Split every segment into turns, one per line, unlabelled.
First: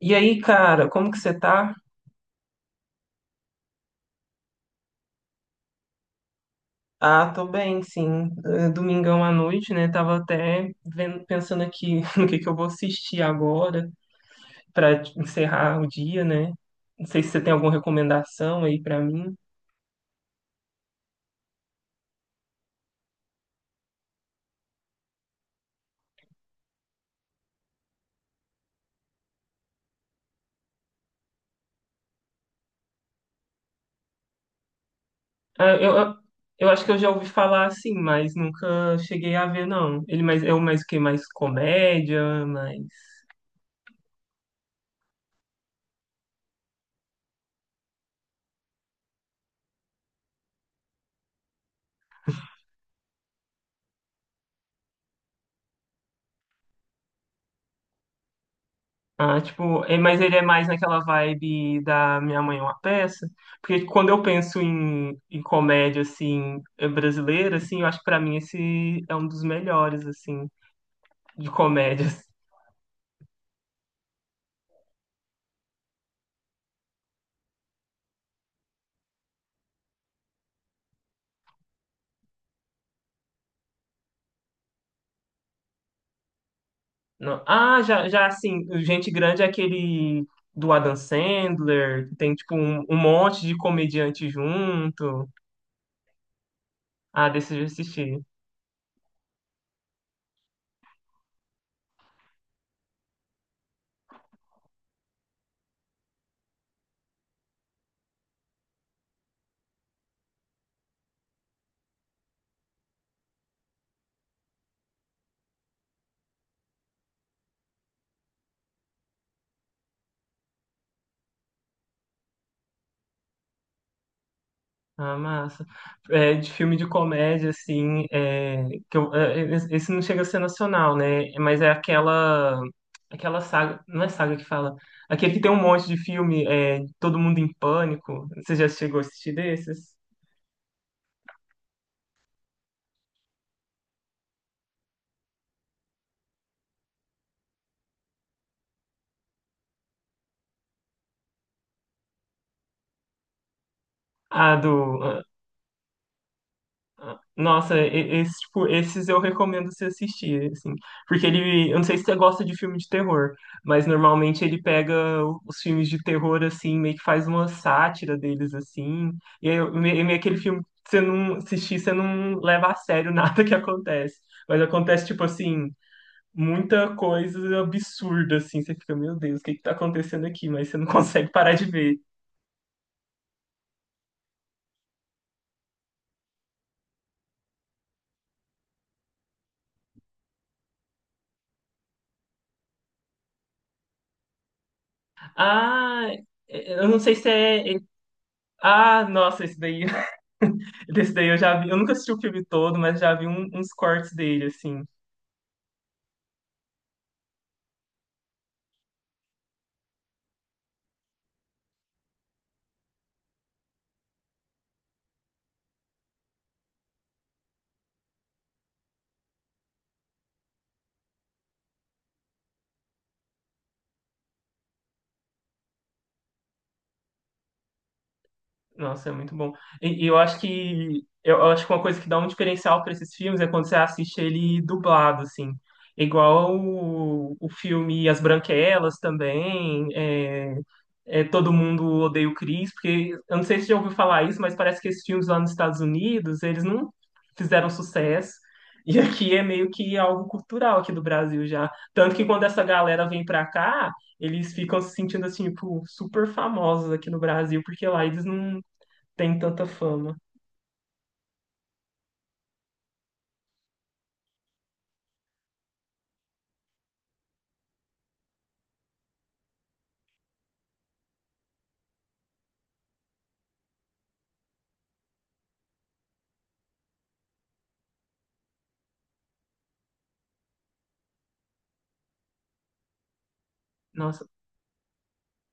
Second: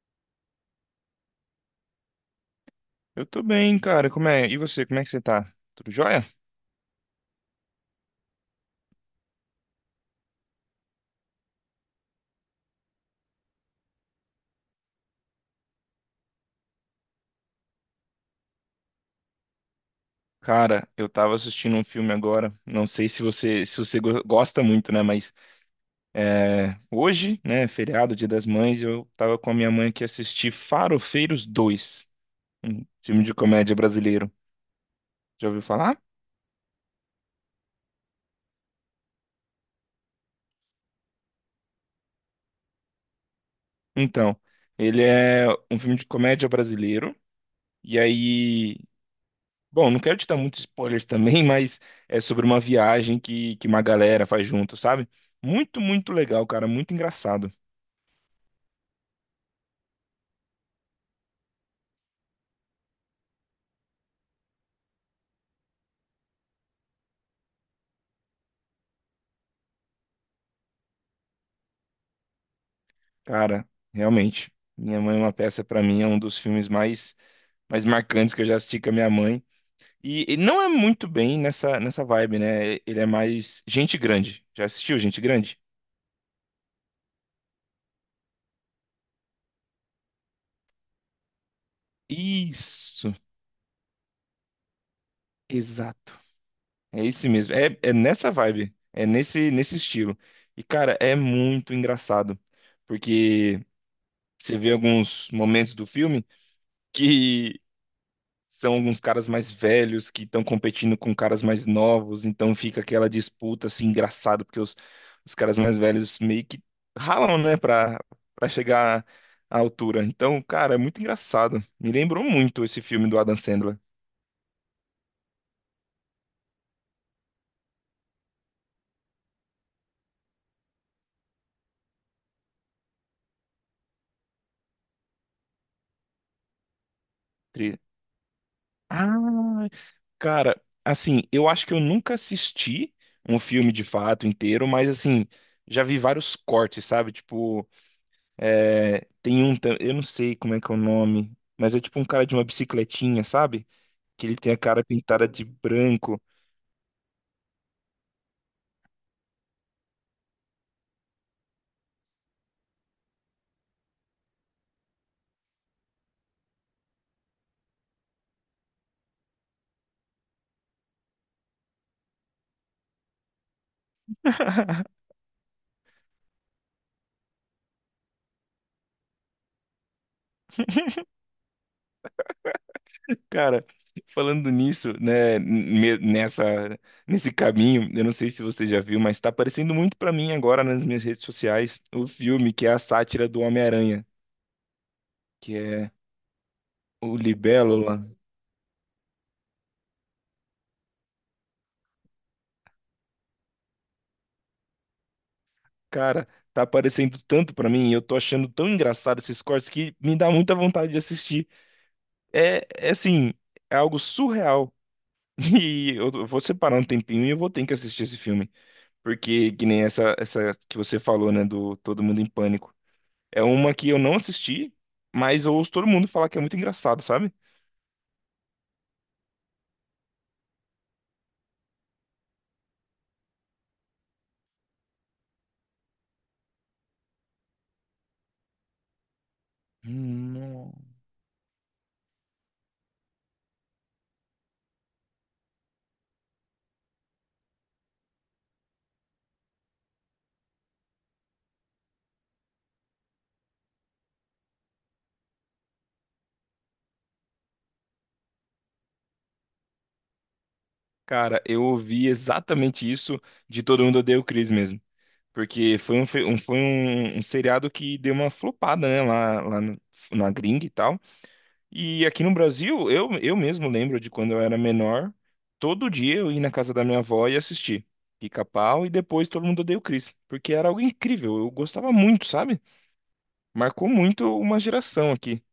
E aí, cara, como que você tá?
Eu tô bem, cara. Como é? E você, como é que você tá? Tudo jóia?
Ah, tô bem, sim. Domingão à noite, né? Tava até vendo, pensando aqui no que eu vou assistir agora pra encerrar o dia, né? Não sei se você tem alguma recomendação aí pra mim.
Cara, eu tava assistindo um filme agora. Não sei se você gosta muito, né? Mas é, hoje, né, feriado, Dia das Mães, eu tava com a minha mãe que assisti Farofeiros dois, um filme de comédia brasileiro. Já ouviu
Ah, eu,
falar?
eu eu acho que eu já ouvi falar assim, mas nunca cheguei a ver, não. Ele mais, é o mais o quê? Mais comédia, mais.
Então, ele é um filme de comédia brasileiro. E aí, bom, não quero te dar muitos spoilers também, mas é sobre uma viagem que uma galera faz junto, sabe? Muito, muito legal, cara, muito engraçado.
Ah, tipo, mas ele é mais naquela vibe da Minha Mãe é uma Peça, porque tipo, quando eu penso em comédia, assim, brasileira, assim, eu acho que pra mim esse é um dos melhores, assim, de comédias.
Cara, realmente, Minha Mãe é uma Peça, pra mim, é um dos filmes mais, mais marcantes que eu já assisti com a minha mãe. E não é muito bem nessa vibe, né? Ele é mais Gente Grande. Já assistiu Gente Grande?
Ah, já, já, assim, o Gente Grande é aquele do Adam Sandler, que tem, tipo, um
Isso,
monte de comediante junto.
exato. É esse
Ah,
mesmo.
desse eu já
É, é
assisti.
nessa vibe, é nesse estilo. E, cara, é muito engraçado, porque você vê alguns momentos do filme que são alguns caras mais velhos que estão competindo com caras mais novos, então fica aquela disputa assim engraçada, porque os caras mais velhos meio que ralam, né, pra chegar à altura. Então, cara, é muito engraçado. Me lembrou muito esse filme do Adam Sandler.
Ah, massa. É, de filme de comédia, assim, é, esse não chega a ser nacional, né? Aquela saga, não é saga que fala, aquele que tem um monte de filme, é, Todo Mundo em
Tri-
Pânico. Você já chegou a assistir
Ah,
desses?
cara, assim, eu acho que eu nunca assisti um filme de fato inteiro, mas assim, já vi vários cortes, sabe? Tipo, é, tem um, eu não sei como é que é o nome, mas é tipo um cara de uma bicicletinha, sabe? Que ele tem
Ah,
a cara
do
pintada de branco.
Nossa, esse, tipo, esses eu recomendo você assistir, assim, porque ele, eu não sei se você gosta de filme de terror, mas normalmente ele pega os filmes de terror, assim, meio que faz uma sátira deles, assim, e é meio aquele filme que você não assistir, você não leva a sério nada que acontece, mas acontece, tipo assim, muita coisa absurda, assim, você fica, meu Deus, o que que tá acontecendo aqui? Mas você não consegue parar de ver.
Cara, falando nisso, né, nessa, nesse caminho, eu não sei se você já viu, mas tá aparecendo muito pra mim agora nas minhas redes sociais o filme que é a sátira do Homem-Aranha, que é
Ah, eu não sei
o
se é...
Libélula.
Ah, nossa, esse daí... Desse daí eu já vi, eu nunca assisti o filme todo, mas já vi uns cortes dele, assim.
Cara, tá aparecendo tanto pra mim e eu tô achando tão engraçado esses cortes que me dá muita vontade de assistir. É, é assim, é algo surreal. E eu vou separar um tempinho e eu vou ter que assistir esse filme. Porque, que nem essa que você falou, né, do Todo Mundo em Pânico. É uma que eu não assisti, mas eu ouço todo mundo falar que é muito engraçado, sabe?
Nossa, é muito bom. Eu acho que uma coisa que dá um diferencial para esses filmes é quando você assiste ele dublado, assim. Igual o filme As Branquelas também,
Hum.
é, Todo Mundo Odeia o Chris, porque eu não sei se você já ouviu falar isso, mas parece que esses filmes lá nos Estados Unidos, eles não fizeram sucesso. E aqui é meio que algo cultural aqui do Brasil já. Tanto que quando essa galera vem pra cá, eles ficam se sentindo assim, tipo, super famosos aqui no Brasil, porque lá eles não tem tanta fama.
Cara, eu ouvi exatamente isso de Todo Mundo Odeia o Chris mesmo. Porque foi um um seriado que deu uma flopada, né, lá na gringa e tal. E aqui no Brasil, eu mesmo lembro de quando eu era menor, todo dia eu ia na casa da minha avó e assistir Pica-Pau e depois Todo Mundo Odeia o Chris, porque era algo incrível, eu gostava muito, sabe? Marcou muito
Nossa.
uma geração aqui.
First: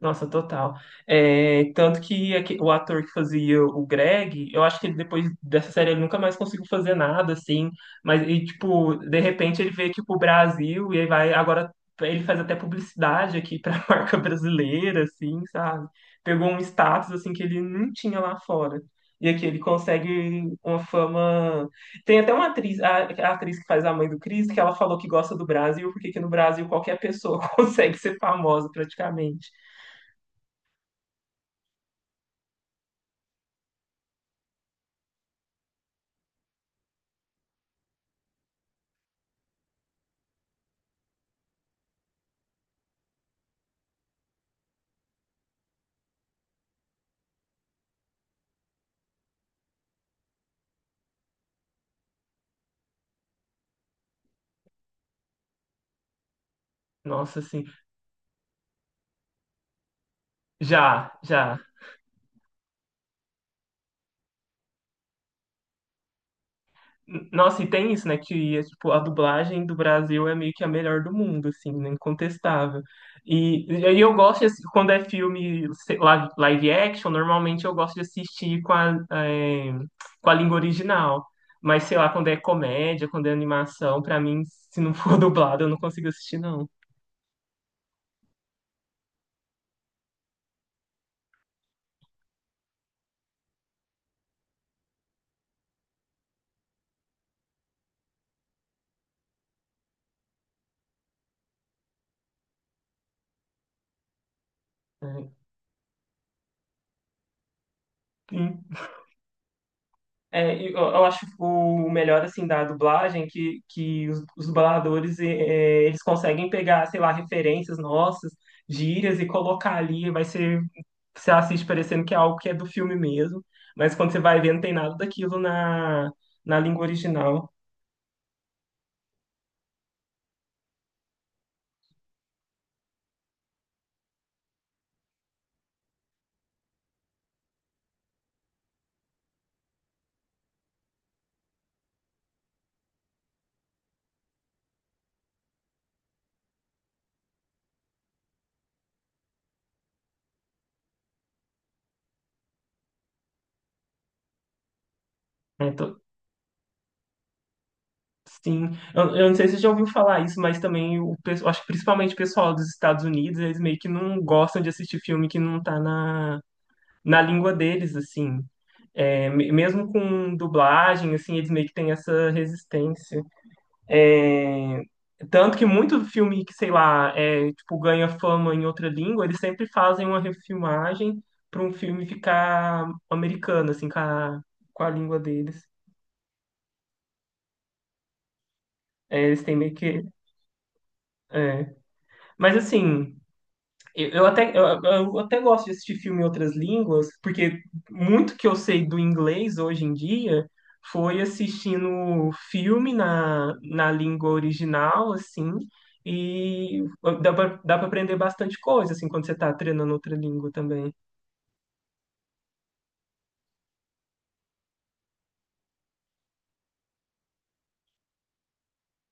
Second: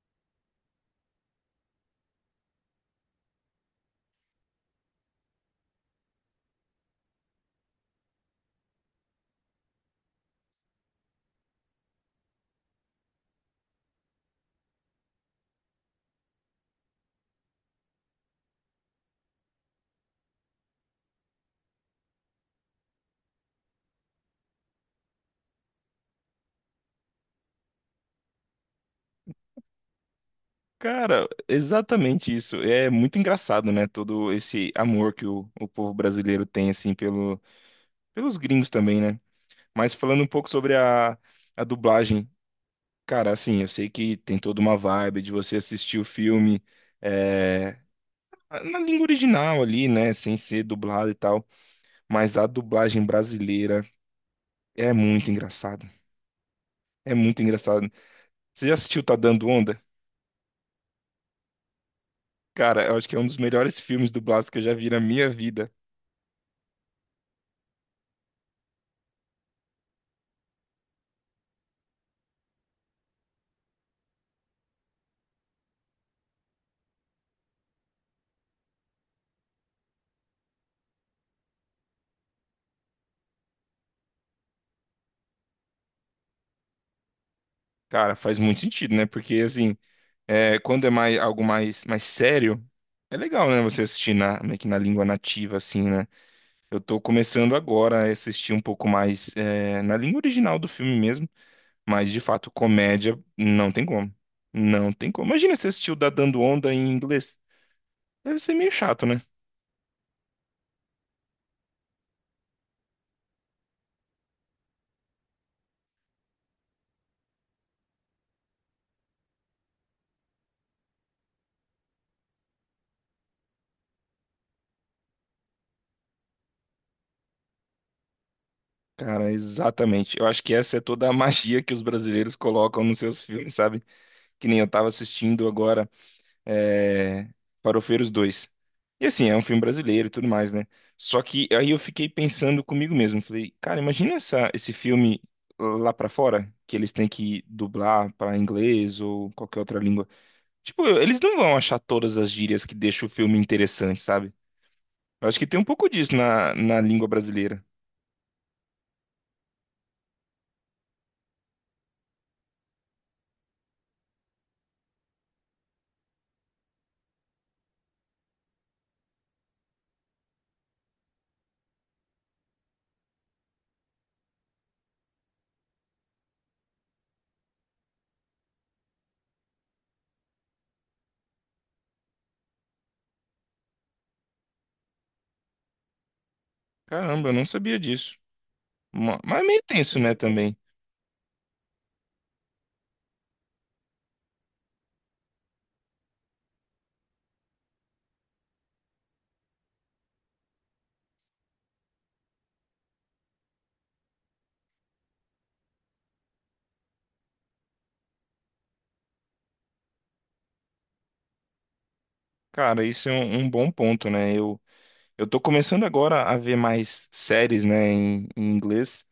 Nossa, total. É, tanto que o ator que fazia o Greg, eu acho que ele, depois dessa série ele nunca mais conseguiu fazer nada, assim. Mas, e, tipo, de repente ele veio aqui pro Brasil e aí vai. Agora ele faz até publicidade aqui pra marca brasileira, assim, sabe? Pegou um status, assim, que ele não tinha lá fora. E aqui ele consegue uma fama. Tem até uma atriz, a atriz que faz a mãe do Chris, que ela falou que gosta do Brasil, porque que no Brasil qualquer pessoa consegue ser famosa praticamente.
Cara, exatamente isso. É muito engraçado, né? Todo esse amor que o povo brasileiro tem, assim, pelo, pelos gringos também, né? Mas falando um pouco sobre a dublagem, cara, assim, eu sei que tem toda uma vibe de você assistir o filme eh, na língua original ali, né? Sem ser dublado e tal. Mas a dublagem brasileira é muito engraçada. É
Nossa,
muito
assim,
engraçada. Você já assistiu Tá Dando Onda?
já, já.
Cara, eu acho que é um dos melhores filmes dublados que eu já vi na minha vida.
N- Nossa, e tem isso, né, que é, tipo, a dublagem do Brasil é meio que a melhor do mundo, assim, né, incontestável. E aí eu gosto, quando é filme sei lá, live action, normalmente eu gosto de assistir com a, com a língua original. Mas, sei lá, quando é comédia, quando é animação, pra mim, se não for dublado, eu não consigo assistir, não.
Cara, faz muito sentido, né? Porque, assim, é, quando é mais, algo mais, mais sério, é legal, né? Você assistir na, meio que na língua nativa, assim, né? Eu tô começando agora a assistir um pouco mais, é, na língua original do filme mesmo. Mas, de fato, comédia não tem como. Não tem como. Imagina se assistiu da Dando Onda em inglês. Deve ser
Hum.
meio chato, né?
Eu acho o melhor assim da dublagem é que os dubladores eles conseguem pegar, sei lá, referências nossas, gírias e colocar ali, vai ser você assiste parecendo que é algo que é do filme mesmo, mas quando você vai ver não tem nada daquilo na, na língua original.
Cara, exatamente. Eu acho que essa é toda a magia que os brasileiros colocam nos seus filmes, sabe? Que nem eu tava assistindo agora é... Farofeiros 2. E assim, é um filme brasileiro e tudo mais, né? Só que aí eu fiquei pensando comigo mesmo. Falei, cara, imagina esse filme lá pra fora, que eles têm que dublar pra inglês ou qualquer outra língua. Tipo, eles não vão achar todas as gírias que deixam o filme interessante, sabe? Eu acho que tem um
Né?
pouco
Então,
disso na língua brasileira.
Sim, eu não sei se você já ouviu falar isso, mas também o pessoal, acho que principalmente o pessoal dos Estados Unidos, eles meio que não gostam de assistir filme que não tá na, na língua deles, assim. É, mesmo com dublagem, assim, eles meio que têm essa resistência. É, tanto que muito filme que, sei lá, é, tipo, ganha fama em outra língua, eles sempre fazem uma refilmagem para um filme ficar americano, assim, com a língua deles.
Caramba, eu não sabia disso.
É, eles
Mas é
têm
meio
meio
tenso,
que.
né, também.
É. Mas assim. Eu até gosto de assistir filme em outras línguas, porque muito que eu sei do inglês hoje em dia foi assistindo filme na, na língua original, assim, e dá pra aprender bastante coisa, assim, quando você tá treinando outra língua também.
Cara, isso é um bom ponto, né? Eu tô começando agora a ver mais séries, né, em inglês.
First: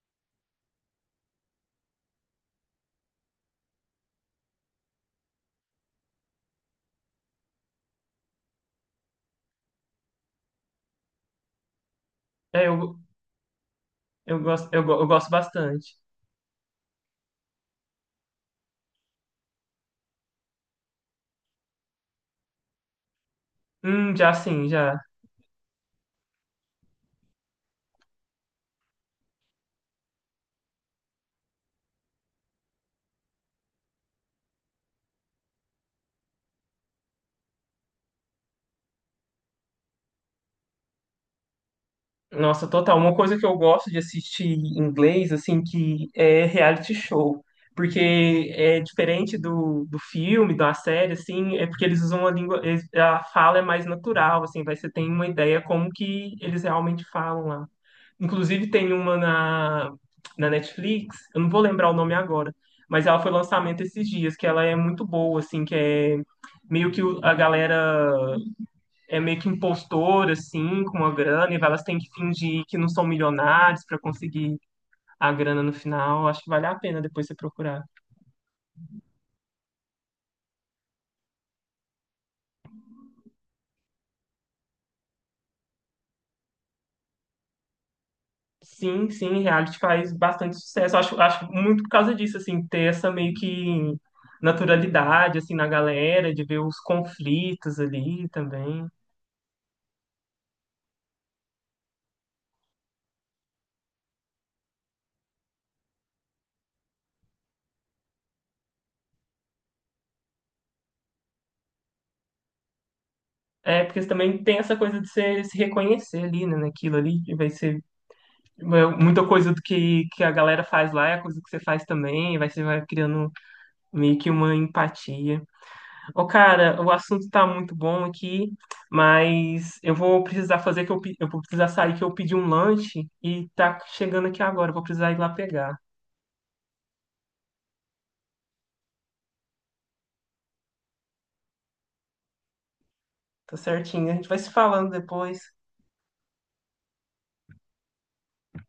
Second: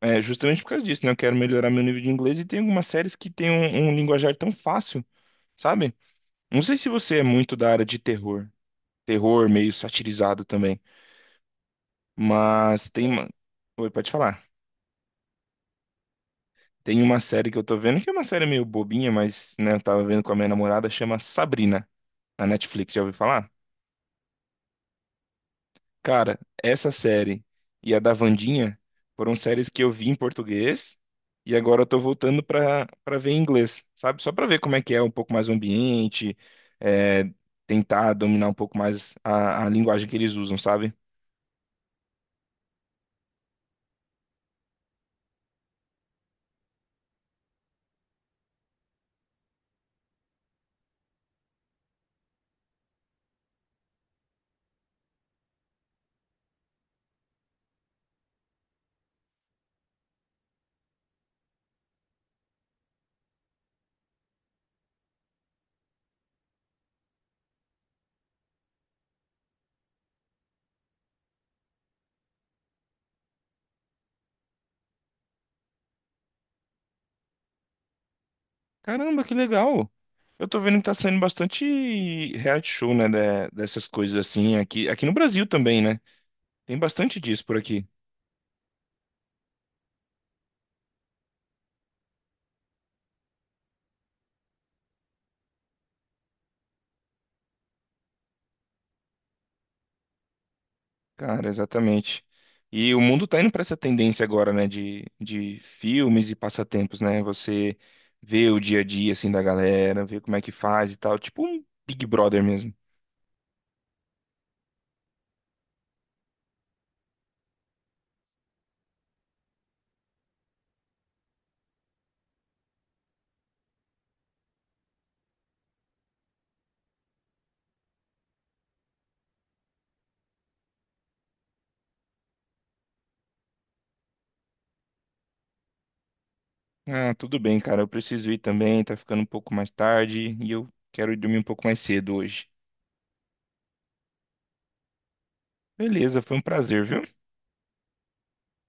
É, justamente por causa disso, né? Eu quero melhorar meu nível de inglês e tem algumas séries que tem um linguajar tão fácil, sabe? Não sei se você é muito da área de terror. Terror meio satirizado também.
É,
Mas
eu,
tem uma... Oi, pode falar.
eu gosto bastante.
Tem uma série que eu tô vendo, que é uma série meio bobinha, mas, né, eu tava vendo com a minha namorada, chama Sabrina, na Netflix, já ouviu falar?
Já sim, já.
Cara, essa série e a da Wandinha foram séries que eu vi em português e agora eu tô voltando pra ver em inglês, sabe? Só pra ver como é que é um pouco mais o ambiente, é, tentar dominar um pouco mais a linguagem que eles usam, sabe?
Nossa, total. Uma coisa que eu gosto de assistir em inglês, assim, que é reality show. Porque é diferente do filme, da série, assim, é porque eles usam a língua, eles- a fala é mais natural, assim, vai, você tem uma ideia como que eles realmente falam lá. Inclusive tem uma na, na Netflix, eu não vou lembrar o nome agora, mas ela foi lançamento esses dias, que ela é muito boa, assim, que é meio que a galera é meio que impostor, assim, com a grana, e elas têm que fingir que não são milionários para conseguir a grana no final. Acho que vale a pena depois você procurar.
Caramba, que legal! Eu tô vendo que tá saindo bastante reality show, né, de- dessas coisas assim, aqui, aqui no Brasil também, né? Tem bastante disso por aqui.
Sim, sim, reality faz bastante sucesso. Acho, acho muito por causa disso, assim, ter essa meio que naturalidade, assim, na galera, de ver os conflitos ali também.
Cara, exatamente. E o mundo tá indo pra essa tendência agora, né, de filmes e passatempos, né? Você vê o dia a dia, assim, da galera, vê como é que faz e tal. Tipo um Big Brother mesmo.
É, porque também tem essa coisa de você se reconhecer ali, né, naquilo ali, que vai ser é, muita coisa que a galera faz lá, é a coisa que você faz também, vai, você vai criando meio que uma empatia. Ô, cara, o assunto tá muito bom aqui, mas eu vou precisar fazer eu vou precisar sair que eu pedi um lanche e tá chegando aqui agora, eu vou precisar ir lá pegar.
Ah, tudo bem, cara, eu preciso ir também, tá ficando um pouco mais tarde e eu quero ir dormir um pouco mais cedo hoje.
Tá certinho, a gente vai se falando depois.
Beleza, foi um prazer, viu?